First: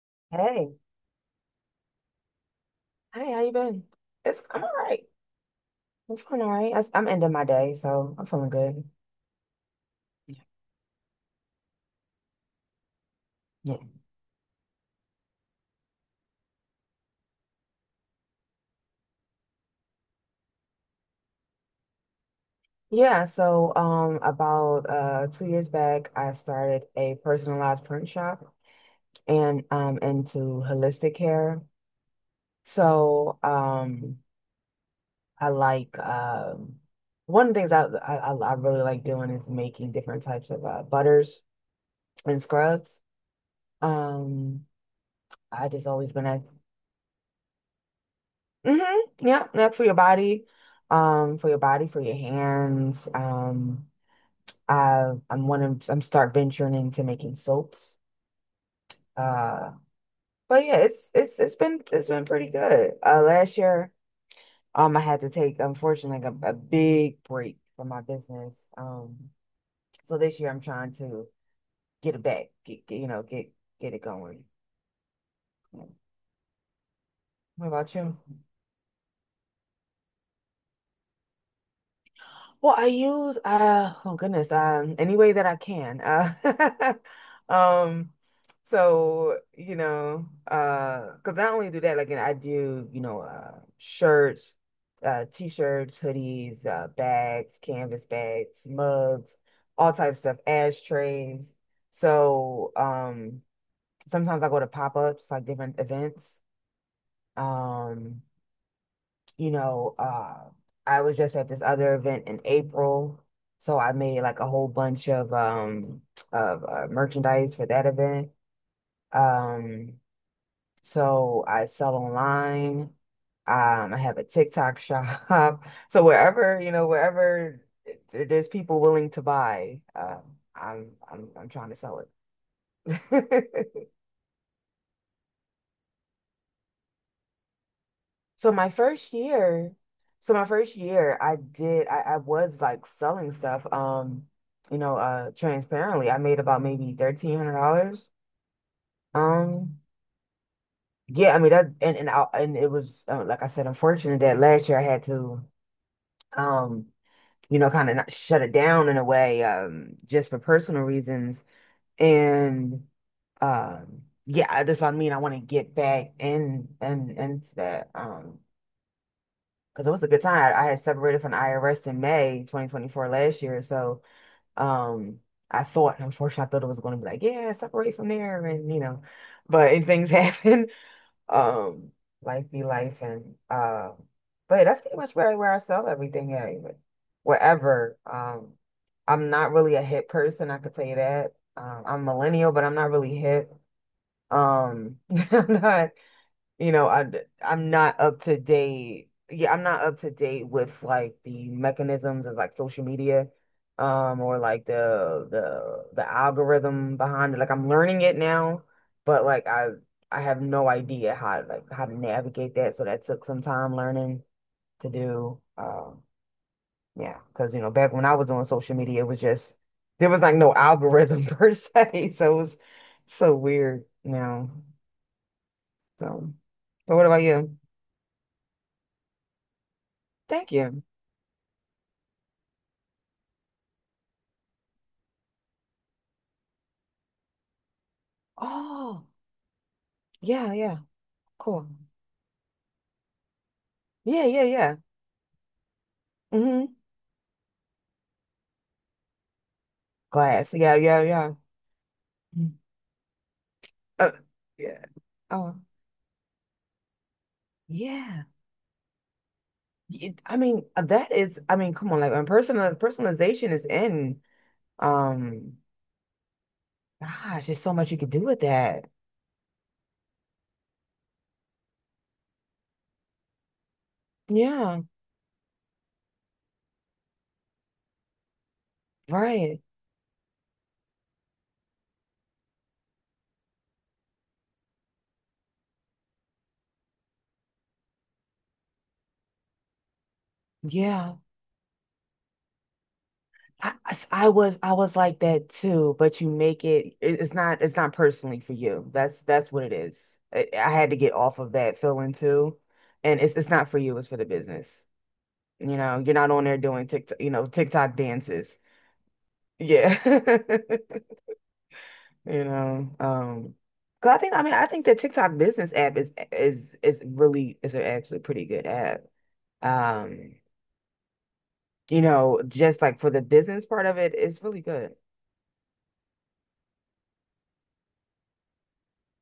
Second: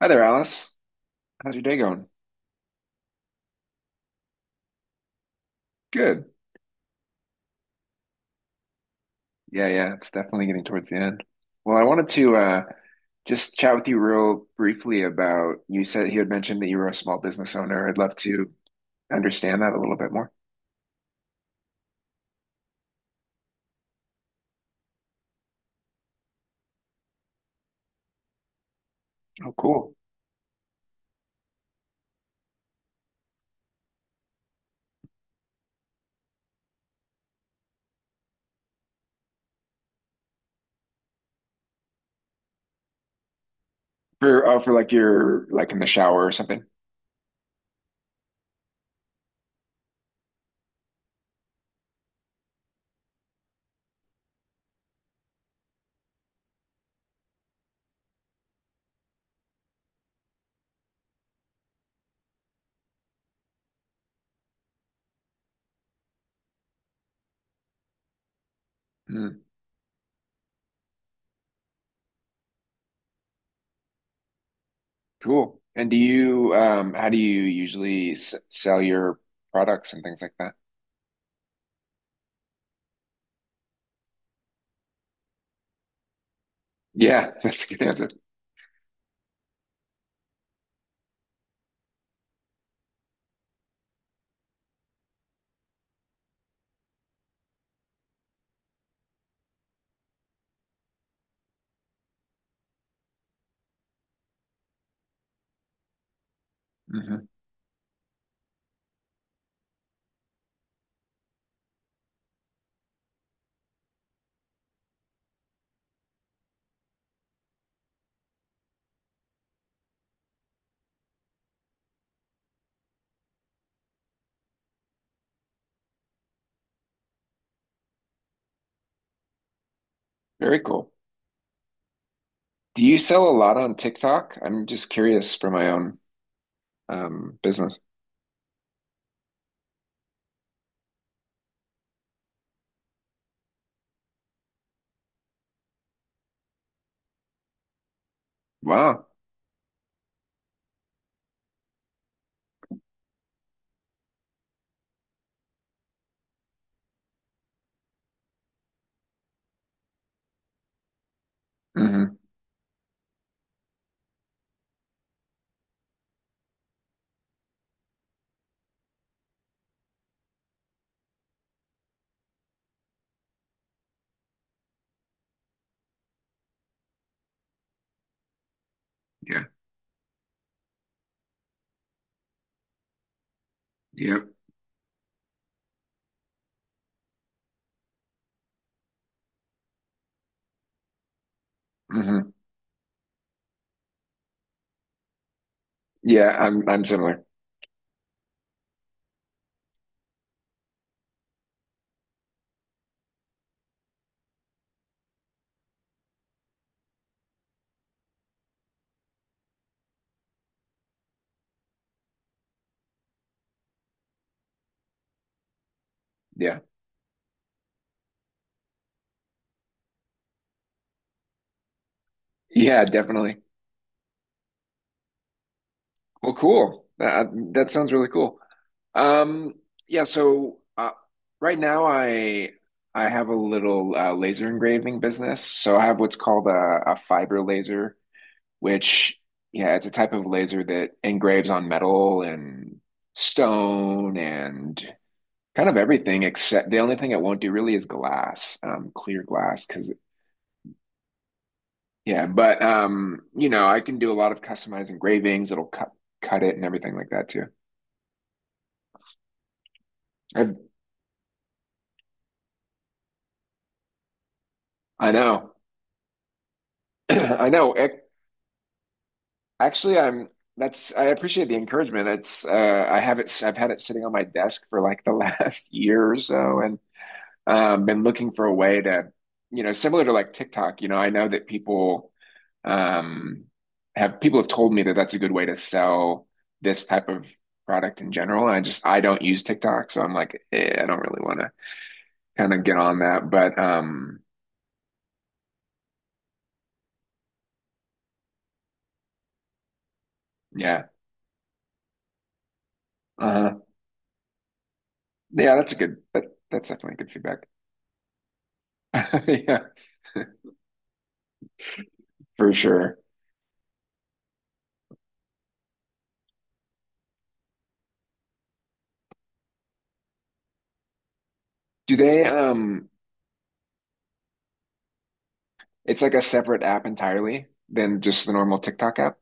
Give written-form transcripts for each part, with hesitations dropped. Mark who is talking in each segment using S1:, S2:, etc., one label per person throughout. S1: Hi there, Alice.
S2: Hey,
S1: How's your day going?
S2: hey, how you been? It's I'm all right. I'm
S1: Good.
S2: feeling all right. I'm ending my day, so I'm feeling good.
S1: Yeah, yeah, it's
S2: Yeah.
S1: definitely getting towards the end. Well, I wanted to just chat
S2: Yeah.
S1: with you real briefly about you said you had mentioned that you were a small business owner. I'd love to understand that a little bit more.
S2: Yeah, so about 2 years back I started a personalized print shop
S1: Oh,
S2: and
S1: cool.
S2: into holistic care. So I like one of the things I really like doing is making different types of butters and scrubs.
S1: For oh,
S2: Um
S1: for like your
S2: I
S1: like in the
S2: just always
S1: shower
S2: been
S1: or
S2: a.
S1: something.
S2: Mm-hmm. Yep, yep, for your body, for your hands. I I'm one of I'm start venturing into making soaps. Uh, but yeah, it's been pretty good. Last year, I had to take unfortunately like a big break from my business.
S1: Hmm.
S2: So this year I'm trying to get it back, get it going.
S1: Cool. And do you how do you
S2: What about
S1: usually
S2: you?
S1: s sell your products and things like that?
S2: Well, I use oh goodness, any way that I can.
S1: Yeah, that's a good answer.
S2: Um so you know because not only do that like I do you know shirts, t-shirts, hoodies, bags, canvas bags, mugs, all types of stuff, ashtrays. So sometimes I go to pop-ups like different events.
S1: Hmm.
S2: Um you know, uh, I was just at this other event in April, so I made like a whole bunch of merchandise for that event. Um, so I sell online. I have a TikTok shop. So wherever, wherever there's people willing to buy,
S1: Very cool.
S2: I'm trying to sell
S1: Do you sell a lot on
S2: it.
S1: TikTok? I'm just curious for my own business.
S2: So my first year, I was like selling stuff, transparently. I made about maybe $1,300.
S1: Wow.
S2: Um, yeah, I mean that, and it was like I said, unfortunate that last year I had to, um, kind of shut it down in a way, just for personal reasons.
S1: Hmm.
S2: And yeah, that's what I mean. I want to get back in and into that. Because it was a good time. I had separated from the IRS in May 2024 last year, so um, I thought, unfortunately, I thought it was going to be like, yeah, separate from there, and
S1: Yeah.
S2: but and things happen. Um, life be life, and
S1: Yep.
S2: but that's pretty much where I sell everything at, even wherever. I'm not really a hip person, I could tell you that. I'm
S1: Hmm.
S2: millennial, but I'm not really hip. Um, I'm not
S1: Yeah, I'm
S2: you
S1: I'm
S2: know, I
S1: similar.
S2: I'm not up to date. Yeah, I'm not up to date with like the mechanisms of like social media, or like the algorithm behind it. Like I'm learning it now, but like I have no idea how to navigate that. So that took some time learning to do.
S1: Yeah.
S2: Yeah, because back when I was on social media, it was just there was like no algorithm per se, so it was
S1: Yeah,
S2: so
S1: definitely.
S2: weird now. So,
S1: Well, cool.
S2: but what about
S1: That
S2: you?
S1: that sounds really cool. Um, yeah,
S2: Thank
S1: so
S2: you.
S1: right now I have a little laser engraving business. So I have what's called a fiber laser,
S2: Oh,
S1: which yeah, it's a type of
S2: yeah,
S1: laser
S2: yeah,
S1: that engraves on
S2: cool.
S1: metal and stone
S2: Yeah, yeah, yeah.
S1: and kind of everything except
S2: Mm-hmm.
S1: the only thing it won't do really is glass, clear glass. Because
S2: Glass. Yeah, yeah, yeah.
S1: yeah,
S2: Mm.
S1: but you know, I can do
S2: Uh,
S1: a lot of
S2: yeah.
S1: customized engravings.
S2: Oh,
S1: It'll cut it and everything like that too.
S2: yeah. I
S1: I
S2: mean, that is, I mean, come on, like when personalization is in,
S1: I know,
S2: um, gosh,
S1: I
S2: there's so
S1: know.
S2: much you could do with that.
S1: Actually, I'm. That's I appreciate the encouragement. It's I have it. I've had it sitting on my desk for
S2: Yeah,
S1: like the last year or so, and been looking for a way to,
S2: right.
S1: you know, similar to like TikTok. You know, I know that people um, have people have told me that that's a good way to sell this type of product in general. And I just I don't use TikTok, so I'm like, eh, I don't
S2: Yeah.
S1: really want to kind of get on that. But
S2: I, I s- I was I was like that too, but you make it, it's not personally for you. That's what it is. I
S1: yeah,
S2: had to get off of that feeling too. And it's
S1: uh-huh.
S2: not for you, it's for the business.
S1: Yeah, that's a
S2: You
S1: good
S2: know, you're
S1: that
S2: not on there
S1: that's
S2: doing
S1: definitely good
S2: TikTok,
S1: feedback.
S2: TikTok dances.
S1: Yeah,
S2: Yeah. You
S1: for
S2: know,
S1: sure.
S2: um 'cause I think I mean I think the TikTok business app is really is a actually pretty good app. Um,
S1: Do they
S2: just
S1: um?
S2: like for the business part of it, it's really good.
S1: It's like a separate app entirely than just the normal TikTok app.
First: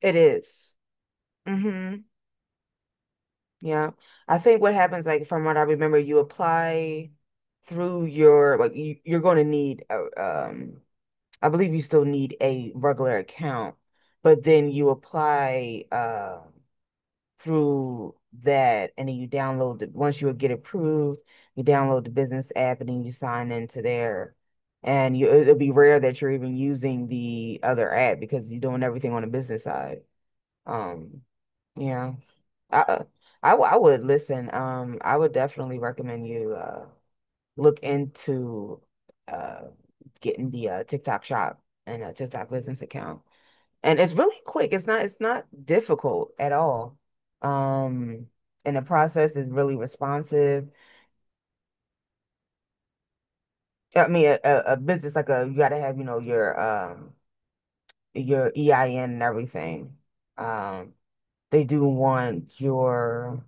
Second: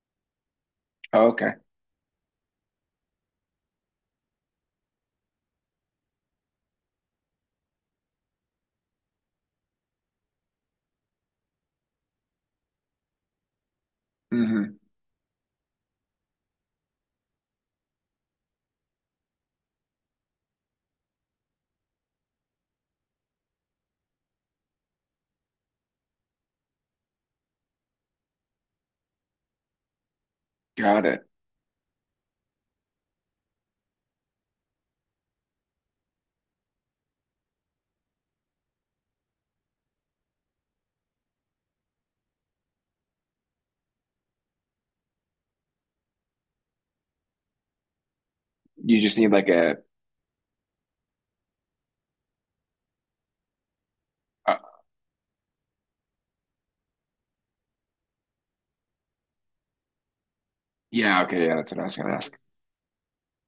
S2: It is.
S1: Oh, okay.
S2: Mm-hmm. Yeah. I think what happens, like from what I remember, you apply through your like you're going to need a, um I believe you still need a regular account, but then
S1: Mm-hmm.
S2: you apply through that and then you download it once you get approved, you download the business app and then you sign into there. And you it'll be rare that you're even using the other app because you're doing everything on the business side.
S1: Got
S2: Um,
S1: it.
S2: yeah. I I would listen. I would definitely recommend you look into uh getting the TikTok shop and a TikTok business account. And it's really quick. It's not difficult at all. Um, and the
S1: You just need
S2: process
S1: like
S2: is really
S1: a,
S2: responsive. I mean, a,
S1: uh,
S2: a a business like a you gotta have, your EIN and everything. Um,
S1: yeah, okay, yeah,
S2: they
S1: that's what I
S2: do
S1: was gonna ask.
S2: want your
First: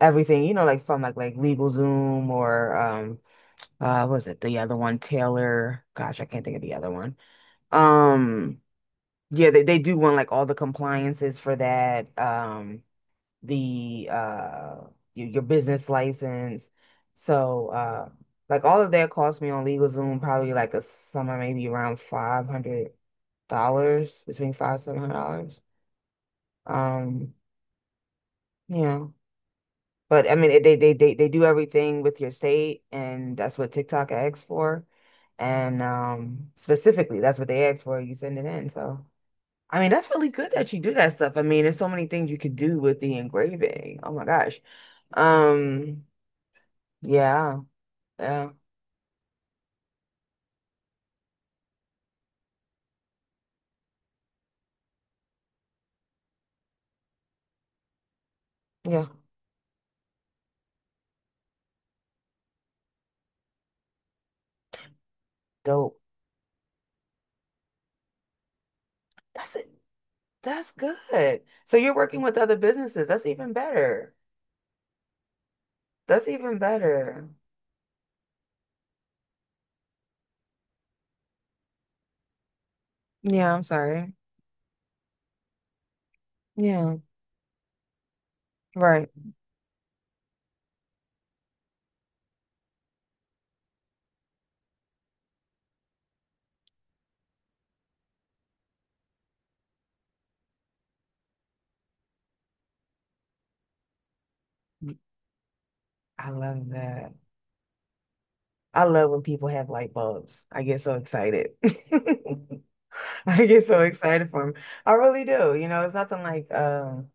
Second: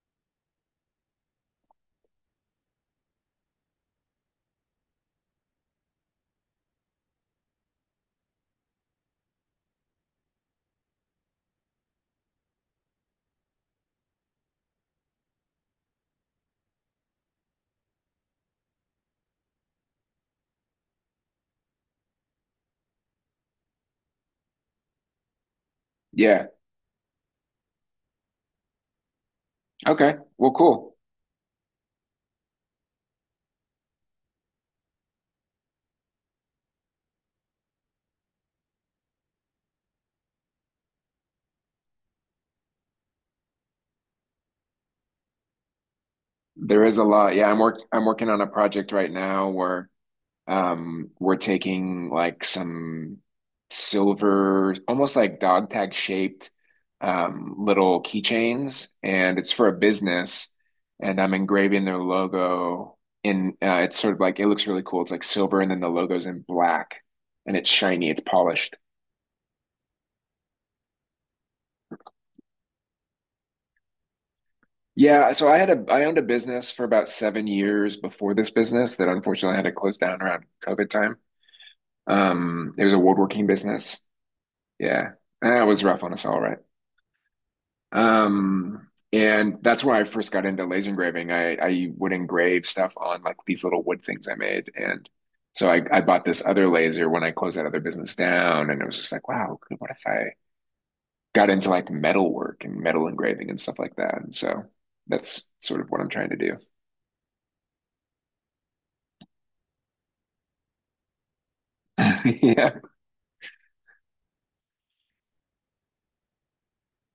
S2: everything, you know, like from LegalZoom or what was it the other one Taylor gosh I can't think of the other one um yeah they do want like all the compliances for that the uh your business license so like all of that cost me on LegalZoom probably like a summer maybe around $500 between five seven hundred dollars.
S1: Yeah.
S2: um you know
S1: Okay.
S2: But I mean,
S1: Well,
S2: it, they they
S1: cool.
S2: they they do everything with your state, and that's what TikTok asks for. And specifically, that's what they ask for. You send it in. So I mean, that's really good that you do that stuff. I mean, there's so many things you could do with the engraving. Oh my gosh. Um,
S1: There is a lot. Yeah, I'm
S2: yeah,
S1: work I'm working on a
S2: yeah,
S1: project right now where we're taking like some silver, almost like dog tag shaped little keychains,
S2: yeah.
S1: and it's for a business, and I'm engraving their logo in it's sort of like it looks really cool. It's like silver and then the
S2: Dope.
S1: logo's in black and it's shiny, it's polished.
S2: That's it. That's good. So you're working with other businesses. That's even better.
S1: Yeah, so I had a I owned a
S2: That's even
S1: business for about
S2: better.
S1: 7 years before this business that unfortunately had to close down around COVID time. It was a woodworking
S2: Yeah, I'm
S1: business.
S2: sorry.
S1: Yeah. That was rough on us all, right?
S2: Yeah, right.
S1: And that's where I first got into laser engraving. I would engrave stuff on like these little wood things I made. And so I bought this other laser when I closed that other business down. And it was just like, wow, cool. What if I got into like metal work and metal engraving and stuff like that? And so that's sort of what I'm
S2: I
S1: trying to do.
S2: love that. I love when people have light bulbs. I get so excited.
S1: Yeah.
S2: I get so excited for them. I really do. It's nothing like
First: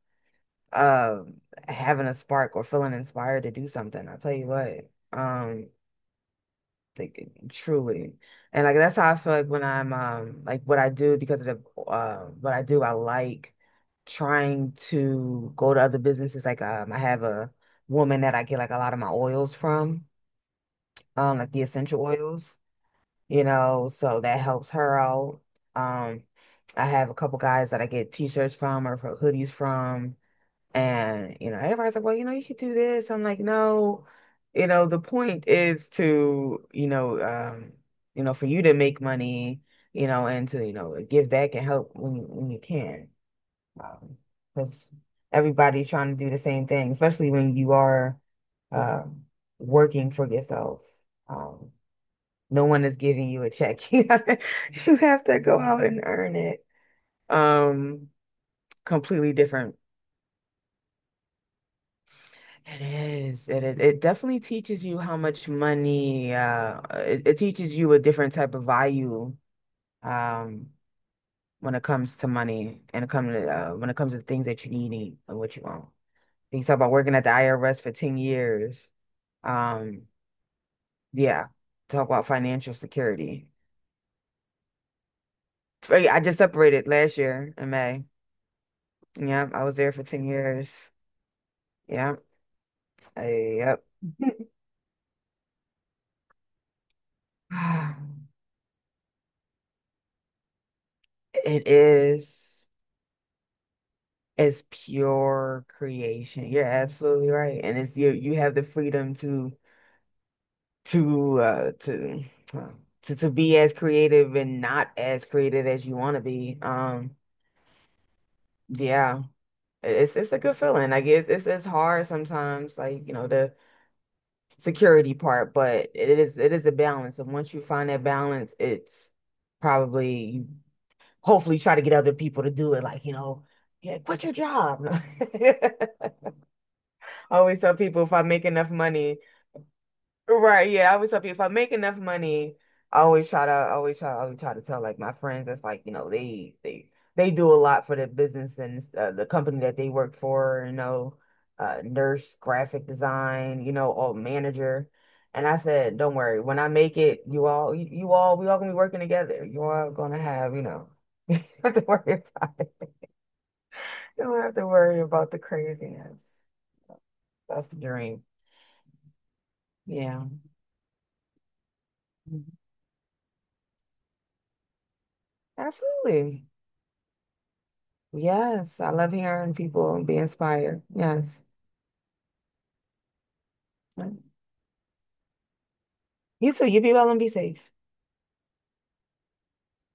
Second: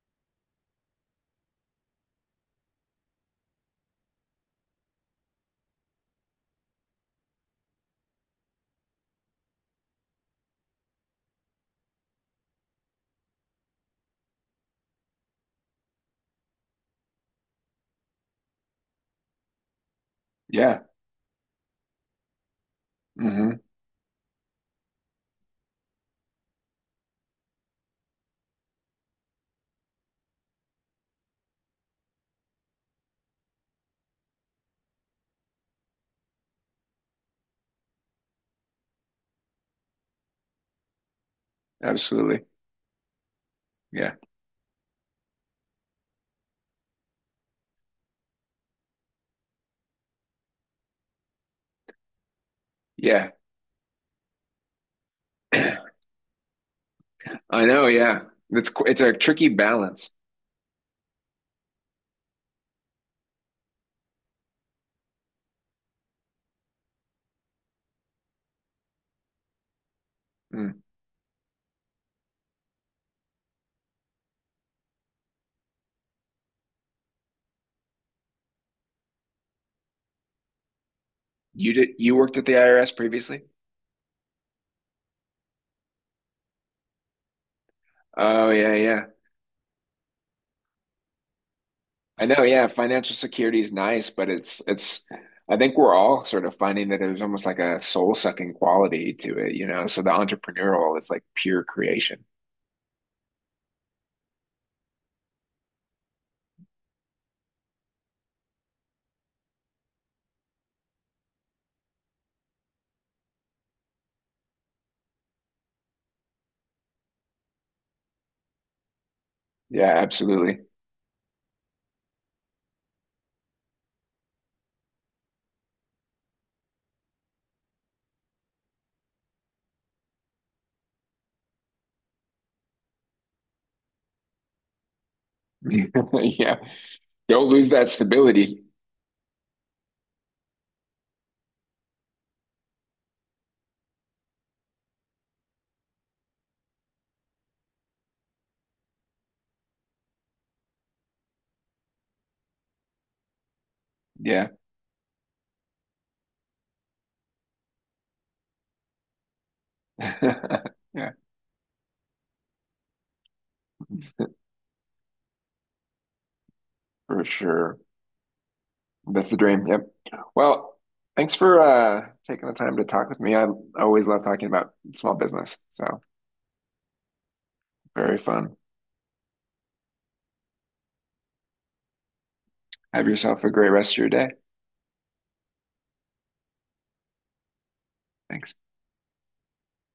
S2: um having a spark or feeling inspired to do something. I'll tell you what. Like, truly. And like that's how I feel like when I'm like what I do because of the what I do, I like trying to go to other businesses. Like I have a woman that I get like a lot of my oils from,
S1: Yeah.
S2: like the essential oils. you
S1: Hmm.
S2: know, so that helps her out. Um, I have a couple guys that I get t-shirts from or for hoodies from, and everybody's like, well, you could do this. I'm like, no, the point is to, for you to make money, and to, give back and help when you
S1: Absolutely.
S2: when you can.
S1: Yeah.
S2: Um, because everybody's trying to do the same thing, especially when you are uh, working for yourself. Um, no one is giving
S1: Yeah.
S2: you a check. You have to go
S1: I
S2: out and earn it.
S1: know.
S2: Um,
S1: Yeah. It's a
S2: completely
S1: tricky
S2: different.
S1: balance.
S2: It is. It is. It definitely teaches you how much money, it teaches you a different type of value, um,
S1: Mm.
S2: when it comes to money and it comes to, when it comes to things that you need and what you want. You talk about working at the IRS for 10 years. Um, yeah,
S1: You did
S2: talk
S1: you
S2: about
S1: worked at the
S2: financial
S1: IRS previously?
S2: security. I just separated last year in May.
S1: Oh yeah, yeah.
S2: Yeah, I was there for 10 years. Yeah.
S1: I know, yeah. Financial security is
S2: Yep.
S1: nice, but it's I think we're all sort of finding that there's almost like a soul-sucking quality to it, you know. So the entrepreneurial is like pure
S2: It
S1: creation.
S2: is it's pure creation. You're absolutely right. And it's you you have the freedom to uh to uh, to be as creative and not as creative as you want to be. Yeah.
S1: Yeah,
S2: It's a good
S1: absolutely.
S2: feeling. Like it's hard sometimes, like, the security part, but it is a balance. And once you find that balance, it's probably hopefully try to get other people to do it. Like, yeah, quit your job. I
S1: Yeah. Don't
S2: always
S1: lose
S2: tell
S1: that
S2: people if I make
S1: stability.
S2: enough money, right? Yeah, I always tell people if I make enough money, I always try to, I always try to tell like my friends that's like, they do a lot for the business and the company that they work for. Nurse, graphic design, all
S1: Yeah.
S2: manager. And I said, don't worry, when I make it, you all, we all gonna be working together. You all gonna have,
S1: Yeah,
S2: nothing to worry about it. You don't have to worry about the craziness.
S1: for
S2: That's the
S1: sure.
S2: dream.
S1: That's the dream. Yep.
S2: Yeah.
S1: Well, thanks for taking the
S2: Mhm.
S1: time to talk with me. I always love talking about small business. So
S2: Absolutely.
S1: very fun.
S2: Yes, I love hearing people be inspired. Yes.
S1: Have yourself a great rest of your day.
S2: You too. You be well and be safe.
S1: Thanks.